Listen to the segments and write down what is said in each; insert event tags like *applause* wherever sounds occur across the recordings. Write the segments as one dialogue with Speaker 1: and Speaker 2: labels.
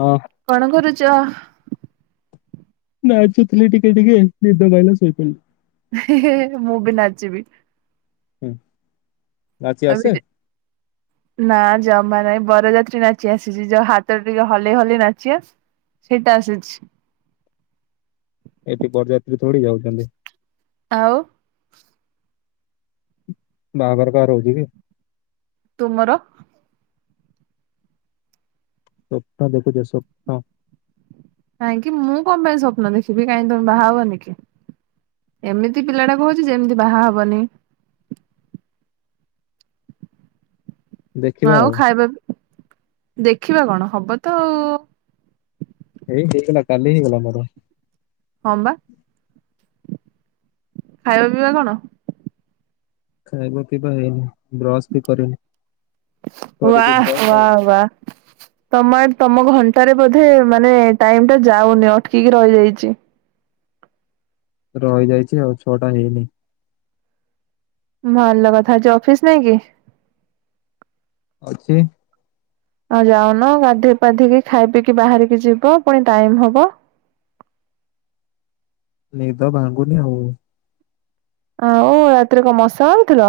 Speaker 1: ହଁ।
Speaker 2: କଣ କରୁଛ?
Speaker 1: ନାଚୁଥିଲି ଟିକେ ଟିକେ ଗୀତ ଗାଇଲ ସୋଇପଇଲି।
Speaker 2: ହେଁ ହେଁ ହେଁ ମୁଁ ବି ନାଚିବି।
Speaker 1: ହୁଁ। ନାଚି ଆସେ
Speaker 2: ତାପରେ ନା ଜମା ନାଇଁ ବରଯାତ୍ରୀ ନାଚି ଆସିଛି ଯୋଉ ହାତ ଟେକି ହଲେଇ ହଲେଇ ନାଚିବ। ସେଇଟା ଆସୁଛି।
Speaker 1: ଏଠି ବରଯାତ୍ରୀ ଥୋଡି ଯାଉଛନ୍ତି।
Speaker 2: ଆଉ-
Speaker 1: ବାହାଘର କାହାର ହଉଚି କି?
Speaker 2: ତୁମର।
Speaker 1: ସ୍ୱପ୍ନ ଦେଖୁଚ ସ୍ୱପ୍ନ-
Speaker 2: କାହିଁକି? ମୁଁ କଁ ପାଇଁ ସ୍ୱପ୍ନ ଦେଖିବି? କାଇଁ ତମେ ବାହାହବନି କି? ଏମିତି ପିଲାଟା କହୁଚି ଯେମିତି ବାହା ହବନି।
Speaker 1: ଦେଖିବା
Speaker 2: ଭାଉ
Speaker 1: ଆଉ
Speaker 2: ଖାଇବା ଦେଖିବା କଣ? ହବ ତ ଉ-
Speaker 1: ଏଇ ହେଇଗଲା, କାଲି ହେଇଗଲା ମୋର।
Speaker 2: ହଁ ବା, ଖାଇବା ପିଇବା କଣ?
Speaker 1: ଖାଇବା ପିଇବା ହେଇନି, ବ୍ରସ୍ ବି କରିନି,
Speaker 2: ୱା
Speaker 1: କରିବି ବ୍ରସ୍ -
Speaker 2: ୱା *unintelligible* ତମ ଆଡ୍ ତମ ଘଣ୍ଟାରେ ବୋଧେ ମାନେ ଟାଇମ୍ ଟା ଯାଉନି ଅଟକି କି ରହିଯାଇଚି।
Speaker 1: ରହିଯାଇଚି ଆଉ ଛଅଟା ହେଇନି।
Speaker 2: ଭଲ କଥା ଆଜି ଅଫିସ୍ ନାଇଁ କି?
Speaker 1: ଅଛି।
Speaker 2: ଆଉ ଯାଉନ ଗାଧେଇ ପାାଧେକି ଖାଇ ପିଇକି ବାହାରିକି ଯିବ ପୁଣି ଟାଇମ୍ ହବ।
Speaker 1: ନିଦ ଭାଙ୍ଗୁନି ଆଉ।
Speaker 2: ଆଉ ରାତିରେ କଣ ମସା ମାଗ୍ ଥିଲ?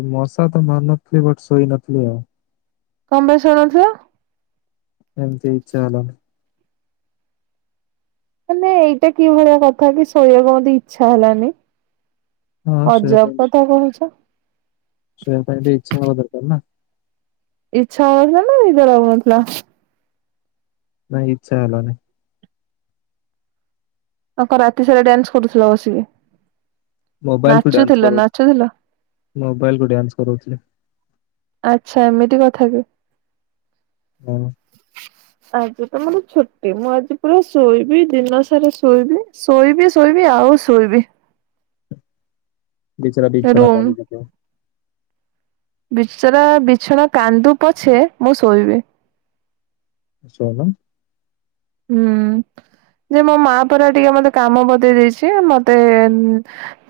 Speaker 1: ଏଇ ମଶା ତ ମାରୁ ନଥିଲି, ବଟ୍ ଶୋଇନଥିଲି ଆଉ।
Speaker 2: କ ପାଇଁ ଶୋଇନଥିଲ?
Speaker 1: ଏମିତ୍ ଇଛା ହେଲାନି।
Speaker 2: ମାନେ ଏଇଟା କି ଭଳିଆ କଥା କି ଶୋଇବାକୁ ମତେ ଇଚ୍ଛା ହେଲାନି।
Speaker 1: ହଁ ଶୋଇବା ପାଇଁ
Speaker 2: ଅଜବ୍
Speaker 1: ବି
Speaker 2: କଥା କହୁଚ।
Speaker 1: ଶୋଇବା ପାଇଁ ବି ଇଛାହବା ଦରକାର ନା।
Speaker 2: ଇଚ୍ଛା ହଉନଥିଲା, ନା ନିଦ ଲାଗୁନଥିଲା।
Speaker 1: ନାଇଁ ଇଛା ହେଲାନି।
Speaker 2: ଆଉ କଂରାତି ସାରା ଡ୍ୟାନ୍ସ କରୁଥିଲ ବସିକି ନାଚୁଥିଲ, ନାଚୁଥିଲ।
Speaker 1: ମୋବାଇଲ୍ କୁ ଡ୍ୟାନ୍ସ୍ କରଉଥିଲି।
Speaker 2: ଆଚ୍ଛା ଏମିତି କଥା କି?
Speaker 1: ହୁଁ-
Speaker 2: ଆଜି ତ ମୋର ଛୁଟି ମୁଁ ଆଜି ପୁରା ଶୋଇବି ଦିନ ସାରା ଶୋଇବି। ଶୋଇବି, ଶୋଇବି, ଆଉ ଶୋଇବି।
Speaker 1: ବିଚରା ବିଛଣା
Speaker 2: ରୁମ
Speaker 1: କାନ୍ଦିପକେଇବ।
Speaker 2: ବିଚରା ବିଛଣା କାନ୍ଦୁ ପଛେ ମୁଁ ଶୋଇବି।
Speaker 1: ଶୋଉନ।
Speaker 2: ହୁଁ ଯେ ମୋ ମା ପରା ଟିକେ ମତେ କାମ ବତେଇ ଦେଇଛି, ମତେ ଏନ୍-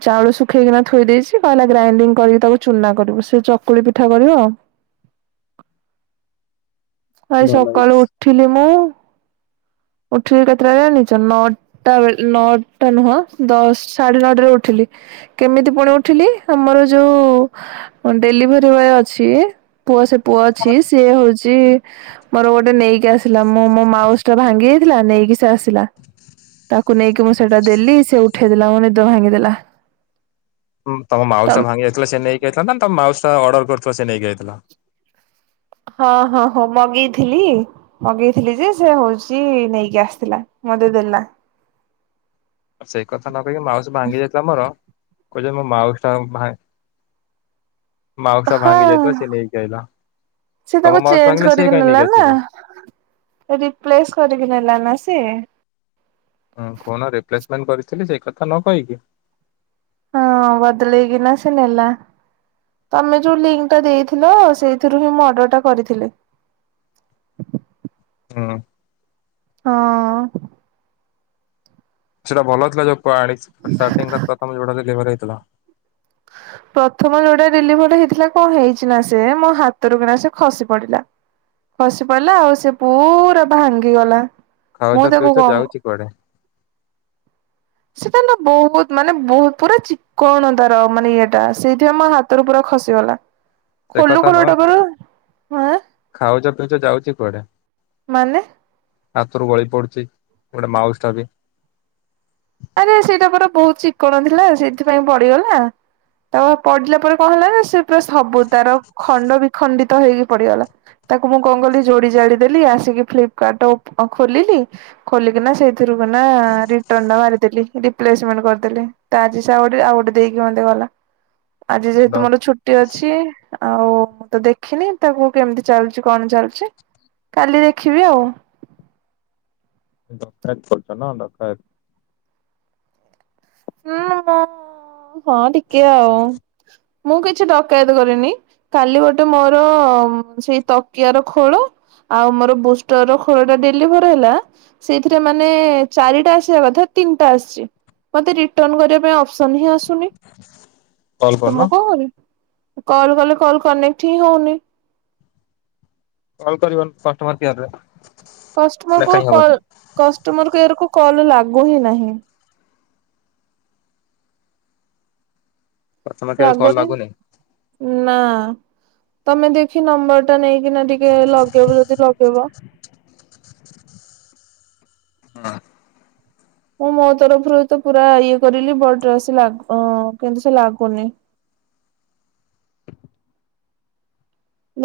Speaker 2: ଚାଉଳ ଶୁଖେଇକିନା ଥୋଇ ଦେଇଛି, କହିଲା ଗ୍ରାଇଣ୍ଡିଗ୍ କରିକି ତାକୁ ଚୁନା କରିବୁ, ସେ ଚକୁଳି ପିଠା କରିବ। ଆଇ
Speaker 1: ଭଲ ହେଇଛି।
Speaker 2: ସକାଳୁ ଉଠିଲି ମୁଁ। ଉଠିଲି କେତେଟାରେ ଜାଣିଚ ନଟ୍- ଟା ବେଳ୍ ନଅଟା ନୁହଁ ଦଶ୍ ସାଢେ ନଅଟା ରେ ଉଠିଲି। କେମିତି ପୁଣି ଉଠିଲି? ଆମର ଯୋଉ ଡେଲିଭରି ବୟେ ଅଛି। ପୁଅ ସେ ପୁଅ ଅଛି, ସିଏ ହଉଚି। ମୋର ଗୋଟେ ନେଇକି ଆସିଲା ମୁଁ ମୋ ମାଉସ୍ ଟା ଭାଙ୍ଗି ଯାଇଥିଲା ନେଇକି ସେ ଆସିଲା। ତାକୁ ନେଇକି ମୁଁ ସେଇଟା ଦେଲି ସେ ଉଠେଇ ଦେଲାରୁ ମୋ ନିଦ ଭାଙ୍ଗିଦେଲା।
Speaker 1: ତମ
Speaker 2: ତ
Speaker 1: ମାଉସ୍ ଟା ଭାଙ୍ଗି ଯାଇଥିଲା, ସେ ନେଇକି ଆଇଥାଂତା ତମ ମାଉସ୍ ଟା ଅର୍ଡର୍ କରିଥିଲ ସେ ନେଇକି ଆଇଥିଲା।
Speaker 2: ହଁ ହଁ ହଁ ମଗେଇଥିଲି। ମଗେଇଥିଲି ଯେ ସେ ହଉଚି, ନେଇକି ଆସିଥିଲା ମତେ ଦେଲା।
Speaker 1: ଆ ସେଇ କଥା ନ କହିକି ମାଉସ୍ ଭାଙ୍ଗି ଯାଇଥିଲା ମୋର କଉଚି ମୋ ମାଉସ୍ ଟା ଭାଗ-୍ ମାଉସ୍ ଟା
Speaker 2: ହଁ
Speaker 1: ଭାଙ୍ଗିଯାଇଥିଲା ସେ ନେଇକିଆଇଲା।
Speaker 2: ସେ ତାକୁ ଚେଞ୍ଜ କରିକି ନେଲା ନା।
Speaker 1: ଆସିବ
Speaker 2: ରିପ୍ଲେସ କରିକି ନେଲା ନା ସିଏ।
Speaker 1: ହୁଁ କହୁନ ରିପ୍ଲେସମେଣ୍ଟ କରିଥିଲି ସେଇ କଥା ନ କହିକି
Speaker 2: ହଁ ବଦଲେଇ କିନା ସେ ନେଲା। ତମେ ଯୋଉ ଲିଙ୍କଟା ଦେଇଥିଲ ସେଇଥିରୁ ହିଁ ମୁଁ ଅର୍ଡରଟା କରିଥିଲି।
Speaker 1: ହଁ।
Speaker 2: ହଁ।
Speaker 1: ସେଇଟା ଭଲଥିଲା ଯାହାକୁ ଆଣିଚି ଷ୍ଟାର୍ଟଟିଂ ତା ପ୍ରଥମ ଯୋଉଟା *unintelligible* ହେଇଥିଲ।
Speaker 2: ପ୍ରଥମ ଯୋଉଟା ଡେଲିଭରି ହେଇଥିଲା କଁ ହେଇଚି ନା ସେ ମୋ ହାତରୁ କିନା ସେ ଖସି ପଡିଲା। ଖସି ପଇଲା ଆଉ ସେ ପୁରା ଭାଙ୍ଗିଗଲା।
Speaker 1: ଖାଉଛ
Speaker 2: ମୁଁ ତାକୁ
Speaker 1: ପିଉଛ
Speaker 2: କଁ
Speaker 1: ଯାଉଛି କୁଆଡେ
Speaker 2: ସେଟା ନା ବହୁତ ମାନେ ବହୁତ ପୁରା ଚିକଣ ତା ର ମାନେ ଇଏଟା ସେଇଥିପାଇଁ ମୋ ହାତରୁ ପୁରା ଖସିଗଲା।
Speaker 1: ସେ
Speaker 2: ଖୋଲୁ
Speaker 1: କଥା
Speaker 2: ଖୋଲୁ
Speaker 1: ନୁହଁ,
Speaker 2: ଏଟା ପରା ଆଁ
Speaker 1: ଖାଉଚ ପିଉଚ ଯାଉଚି କୁଆଡେ?
Speaker 2: ମାନେ?
Speaker 1: ହାତୁରୁ ଗଳି ପଡୁଚି ଗୋଟେ ମାଉସଟା ବି।
Speaker 2: ଆରେ ସେଇଟା ପରା ବହୁତ ଚିକଣ ଥିଲା ସେଥିପାଇଁ ପଡିଗଲା। ତା ପଡିଲା ପରେ କଁ ହେଲା ନା, ସେ ପୁରା ସବୁ ତାର ଖଣ୍ଡ ବିଖଣ୍ଡିତ ହେଇକି ପଡିଗଲା। ତାକୁ ମୁଁ କଁ କଲି ଯୋଡି ଯାଡି ଦେଲି ଆସିକି ଫ୍ଲିପକାର୍ଟ ଅପ୍ ଖୋଲିଲି ଖୋଲିକିନା ସେଇଥିରୁ କିନା ରିଟର୍ନ ଟା ମାରି ଦେଲି, ରିପ୍ଲେସମଣ୍ଟ କରିଦେଲି ତା ଆଜି ସେ ଆଉ ଗୋଟେ ଆଉ ଗୋଟେ ଦେଇକି ମତେ ଗଲା। ଆଜି
Speaker 1: ଡ
Speaker 2: ଯେହେତୁ ମୋର ଛୁଟି ଅଛି। ଆଉ ମୁଁ ତ ଦେଖିନି ତାକୁ କେମିତି ଚାଲିଚି କଣ ଚାଲିୁଚି କାଲି ଦେଖିବି ଆଉ।
Speaker 1: *unintelligible* ଡକାୟତ।
Speaker 2: ହୁଁ ହଁ ହଁ ଟିକେ ଆଉ ମୁଁ କିଛି ଡକାୟତ କରିନି। କାଲି ଗୋଟେ ମୋର ସେଇ ତକିଆର ଖୋଳ ଆଉ ମୋର ବୁଷ୍ଟର ଖୋଳଟା ଡେଲିଭର ହେଲା ସେଇଥିରେ ମାନେ ଚାରିଟା ଆସିବା କଥା ତିନିଟା ଆସିଚି। ମୋତେ ରିଟର୍ନ କରିଆ ପାଇଁ ଅପସନ୍ ହିଁ ଆସୁନି,
Speaker 1: କଲ୍
Speaker 2: ତ
Speaker 1: କରୁନ
Speaker 2: ମୁଁ କଁ କରିବି। କଲ୍ କଲେ କଲ୍ କନେକ୍ଟ ହିଁ ହଉନି।
Speaker 1: କଲ କରିବ କଷ୍ଟମର କେୟାରରେ।
Speaker 2: କଷ୍ଟମରକୁ
Speaker 1: ଲେଖାହିଁ ହବନି
Speaker 2: କଲ୍ କଷ୍ଟମର କେୟାରକୁ କଲ୍ ଲାଗୁ ହିଁ ନାହିଁ।
Speaker 1: କଷ୍ଟମର କେୟାରକୁ କଲ୍
Speaker 2: ଲାଗୁନି ନା ତମେ ଦେଖି ନମ୍ବରଟା ନେଇ ଏଇନା ଟିକେ ଲଗେଇବ ଯଦି ଲଗେଇବ।
Speaker 1: ନା।
Speaker 2: ମୁଁ ମୋ ତରଫରୁ ତ ପୁରା ଇଏ କରିଲି ବଟ ସେ ଲାଗୁ କିନ୍ତୁ ସେ ଲାଗୁନି।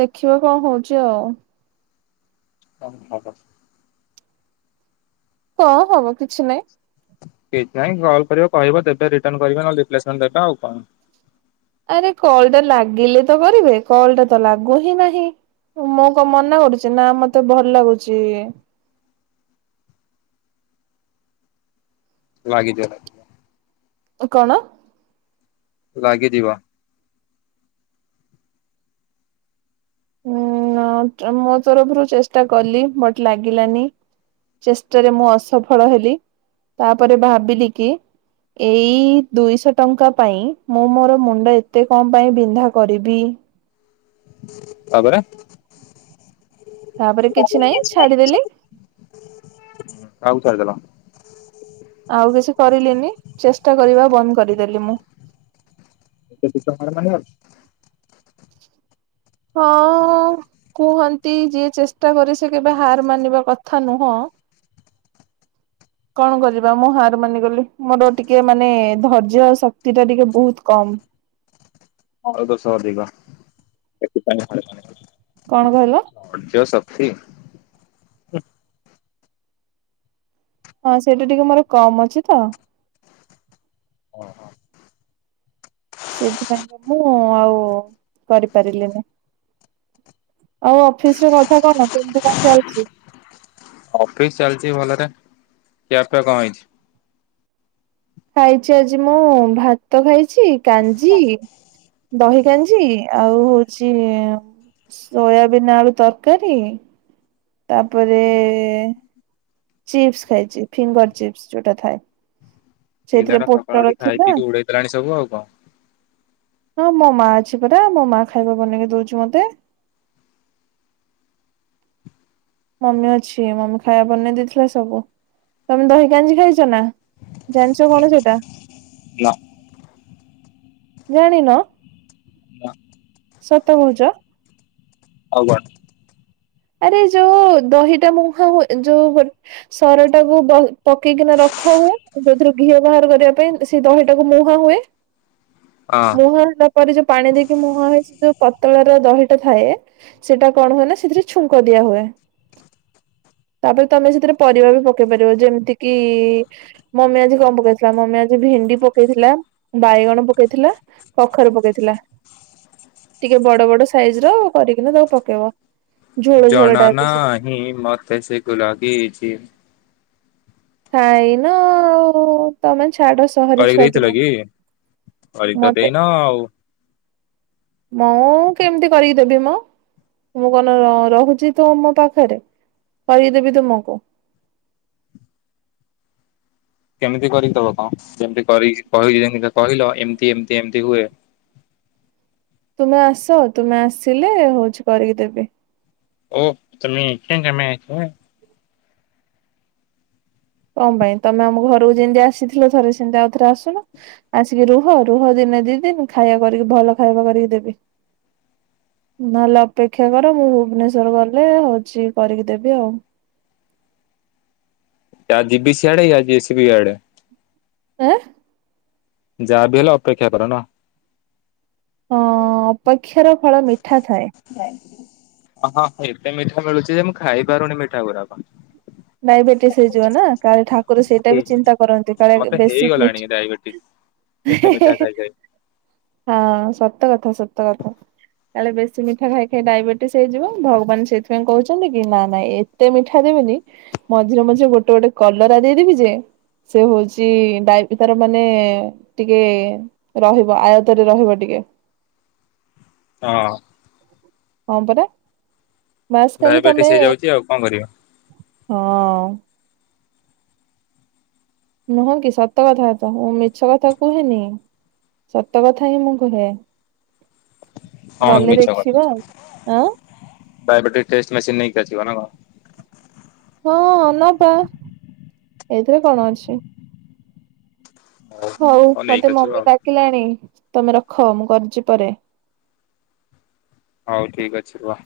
Speaker 2: ଦେଖିବା କଁ ହଉଚି ଆଉ।
Speaker 1: କଁ ହବ?
Speaker 2: କଁ ହବ କିଛି ନାହିଁ।
Speaker 1: କିଛି ନାହିଁ କଲ୍ କରିବ କହିବ ଦେବେ ରିଟର୍ନ କରିବେ, ନହଲେ ରିପ୍ଲେସମେଣ୍ଟ ଦେବେ ଆଉ କଣ।
Speaker 2: ଆରେ କଲଟା ଲାଗିଲେ ତ କରିବେ କଲଟା ତ ଲାଗୁ ହିଁ ନାହିଁ। ମୁଁ କଁ ମନା କରୁଚି ନା ମତେ ଭଲ ଲାଗୁଚି ଇଏ।
Speaker 1: ଲାଗିଯିବ କାଳେ।
Speaker 2: କଣ?
Speaker 1: ଲାଗିଯିବ।
Speaker 2: ଉଁ ନଟ୍ ମୋ ତରଫରୁ ଚେଷ୍ଟା କଲି ବଟ୍ ଲାଗିଲାନି। ଚେଷ୍ଟାରେ ମୁଁ ଅସଫଳ ହେଲି ତାପରେ ଭାବିଲି କି ଏଇ ଦୁଇଶ ଟଙ୍କା ପାଇଁ ମୁଁ ମୋର ମୁଣ୍ଡ ଏତେ କଁ ପାଇଁ ବିନ୍ଧା କରିବି।
Speaker 1: ତାପରେ।
Speaker 2: ତାପରେ କିଛି ନାଇଁ ଛାଡିଦେଲି।
Speaker 1: ଆଉ ତାର
Speaker 2: ଆଉ କିଛି କରିଲିନି ଚେଷ୍ଟା କରିବା ବନ୍ଦ କରିଦେଲି ମୁଁ
Speaker 1: *inaudible*
Speaker 2: ହଁ। କୁହନ୍ତି ଯିଏ ଚେଷ୍ଟା କରେ ସେ କେବେ ହାର ମାନିବା କଥା ନୁହଁ। କଣ କରିବା ମୁଁ ହାର ମାନିଗଲି ମୋର ଟିକେ ଏ ମାନେ ଧୈର୍ଯ୍ୟ ଆଉ ଶକ୍ତି ଟା ଟିକେ ଏ ବହୁତ କମ।
Speaker 1: ଆଳୁ ଦୋଷ ଅଧିକ ସେଥିପାଇଁ *inaudible*
Speaker 2: କଣ କହିଲ?
Speaker 1: *inaudible*
Speaker 2: ହଁ ସେଇଟା ଟିକେ ମୋର କମ ଅଛି ତ
Speaker 1: ଅ ହ।
Speaker 2: ସେଥିପାଇଁକା ମୁଁ ଆଉ କରିପାରିଲିନି। ଆଉ ଅଫିସର କଥା କଣ କେମତି କଣ ଚାଲିଛି?
Speaker 1: ଅଫିସ ଚାଲିଛି ଭଲରେ ଖିଆ ପିଆ କଣ ହେଇଛି।
Speaker 2: ଖାଇଛି ଆଜି ମୁଁ ଭାତ ଖାଇଛି କାଞ୍ଜି ଦହି କାଞ୍ଜି ଆଉ ହଉଛି ସୋୟାବିନ୍ ଆଳୁ ତରକାରୀ ତାପରେ ଚିପ୍ସ ଖାଇଛି ଫିଙ୍ଗର ଚିପ୍ସ ଯୋଉଟା ଥାଏ। ସେଇଥିରେ
Speaker 1: ପିଲାଟା ସକାଳୁ
Speaker 2: ପୋଟଳ
Speaker 1: ଉଠି
Speaker 2: ଥିଲା
Speaker 1: ଖାଇପିକି ଉଡେଇଦେଲାଣି ସବୁ ଆଉ କଣ?
Speaker 2: ହଁ ମୋ ମା ଅଛି ପରା ମୋ ମା ଖାଇବା ବନେଇକି ଦଉଛି ମତେ? ମମି ଅଛି ମମି ଖାଇବା ବନେଇ ଦେଇଥିଲା ସବୁ ତମେ ଦହି କାଞ୍ଜି ଖାଇଛ ନା ଜାଣିଛ କଣ ସେଟା?
Speaker 1: ନା।
Speaker 2: ଜାଣିନ?
Speaker 1: ନା
Speaker 2: ସତ କହୁଚ?
Speaker 1: ଆଉ କଣ?
Speaker 2: ଆରେ ଯୋଉ ଦହିଟା ମୁଁ ଖାଉ ଯୋଉ ସରଟାକୁ ପକେଇକିନା ରଖା ହୁଏ ଯୋଉଥିରୁ ଘିଅ ବାହାର କରିବା ପାଇଁ ସେ ଦହିଟାକୁ ମୁହାଁ ହୁଏ।
Speaker 1: ହଁ
Speaker 2: ମୁହାଁ ହେଲା ପ ପରେ ଯୋଉ ପାଣି ଦେଇକି ମୁହାଁ ହେଇ ଯୋଉ ପତଳାର ଦହିଟା ଥାଏ ସେଇଟା କଣ ହୁଏ ନା ସେଥିରେ ଛୁଙ୍କ ଦିଆ ହୁଏ। ତାପରେ ତମେ ସେଥିରେ ପରିବା ବି ପକେଇ ପାରିବ ଯେମିତି କିି? ମମି ଆଜି କଣ ପକେଇଥିଲା ମମି ଆଜି ଭେଣ୍ଡି ପକେଇଥିଲା ବାଇଗଣ ପକେଇଥିଲା। କଖାରୁ ପକେଇଥିଲା ଟିକେ ବଡ ବଡ ସାଇଜର କରିକିନା ତାକୁ ପକେଇବ। ଝୋଳ ଝୋଳ
Speaker 1: ଜଣା
Speaker 2: ଟାଇପ ର
Speaker 1: ନାହିଁ ମତେ ସେଗେଡା କିଛି।
Speaker 2: ଖାଇନ ଆଉ ତମେ ଛାଡ ସେ
Speaker 1: କରିକି ଦେଇଥିଲ କି କରିକିତ
Speaker 2: ମତେ
Speaker 1: ଦେଇନ ଆଉ
Speaker 2: ମୁଁ କେମିତି କରିକି ଦେବି ମ? ମୁଁ କଣ ରହୁଛି ତୁ ମୋ ପାଖରେ କରିଦେବି ତୁମକୁ।
Speaker 1: କେମିତି କରିଦବ କଣ ଯେମତି କହିିଲ ଯେ କହିଲ ଏମିତି ଏମତି ଏମିତି ହୁଏ।
Speaker 2: ତୁମେ ଆସ ତୁମେ ଆସିଲେ ହଉଛି କରିକି ଦେବି?
Speaker 1: ଓ ତମେ ଆଚ୍ଛ ତମେ ଆଚ୍ଛ।
Speaker 2: କଣ ପାଇଁ ତମେ ଆମ ଘରକୁ ଯେମିତି ଆସିଥିଲ ଥରେ ସେମିତି ଆଉଥରେ ଆସୁନ। ଆସିକି ରୁହ ରୁହ ଦିନେ ଦିଦିନି ଖାଇବା କରିକି ଭଲ ଖାଇବା କରିକି ଦେବି। ନହେଲେ ଅପେକ୍ଷା କର ମୁଁ ଭୁବନେଶର ଗଲେ ହଉଛି କରିକି ଦେବି ଆଉ
Speaker 1: ଯା ଜିିବି ସିଆଡେ ଆଜି ଆସିବି ଇଆଡେ।
Speaker 2: ଏଁ।
Speaker 1: ଯାହା ବିି ହେଲେ ଅପେକ୍ଷା କର ନା
Speaker 2: ହଁ ଅପେକ୍ଷାର ଫଳ ମିଠା ଥାଏ।
Speaker 1: ହଁ ହ ଏତେ ମିଠା ମିଳୁଛି ଯେ ମୁଁ ଖାଇ ପାରୁନି ମିଠା ଗୁରାକ
Speaker 2: ଡାଇବେଟିସ ହେଇଯିବ ନା କାଳେ ଠାକୁର ସେଇଟା ବି ଚିନ୍ତା କରନ୍ତି କାଳେ ବେ
Speaker 1: ମତେ
Speaker 2: ବେଶୀ ମି
Speaker 1: ହେଇଗଲାଣି ଡାଇବେଟିସ ଏତେ ମିଠା ଖାଇପାଇ
Speaker 2: ହଁ ସତ କଥା ସେତ କଥା କାଳେ ବେସି ମିଠା ଖାଇ ଖାଇ ଡାଇବେଟିସ୍ ହେଇଯିବ ଭଗବାନ ସେଇଥିପାଇଁ କହୁଛନ୍ତି କି ନା ନାଇ ଏତେ ମିଠା ଦେବେନି ମଝିରେ ମଝିରେ ଗୋଟେ ଗୋଟେ କଲରା ଦେଇଦେବି ଯେ ସେ ହଉଛି ଡ଼ାଇବି ତାର ମାନେ ଟିକେ ରହିବା ଆୟତରେ ରହିବା ଟିକେ
Speaker 1: ହଁ
Speaker 2: ହଁ ପରା ବାସ ଖାଲି
Speaker 1: ଡାଇବେଟିସ
Speaker 2: ତମେ
Speaker 1: ହେଇଯାଉଛି ଆଉ କଣ କରିବା
Speaker 2: ହଁ ନୁହଁ କି ସତ କଥା ତ ମୁଁ ମିଛ କଥା କୁହେନି ସତ କଥା ହିଁ ମୁଁ କୁହେ
Speaker 1: କଣ
Speaker 2: ଗଲେ
Speaker 1: ମିଛ
Speaker 2: ଦେଖିବା
Speaker 1: କଥା
Speaker 2: ଆଉ ଆଁ
Speaker 1: କରବେଟ୍ର ଟେଷ୍ଟ ମେସିନ ନେଇକି ଆସିବ ନା କଣ
Speaker 2: ହଁ ନବା ଏଇଥିରେ କଣ ଅଛି ହଉ ମତେ
Speaker 1: ନେଇକି ଆସିବ
Speaker 2: ମମି
Speaker 1: ଆଉ
Speaker 2: ଡାକିଲାଣି ତମେ ରଖ ମୁଁ କରିଛି ପରେ
Speaker 1: ହଉ ଠିକ ଅଛି ରୁହ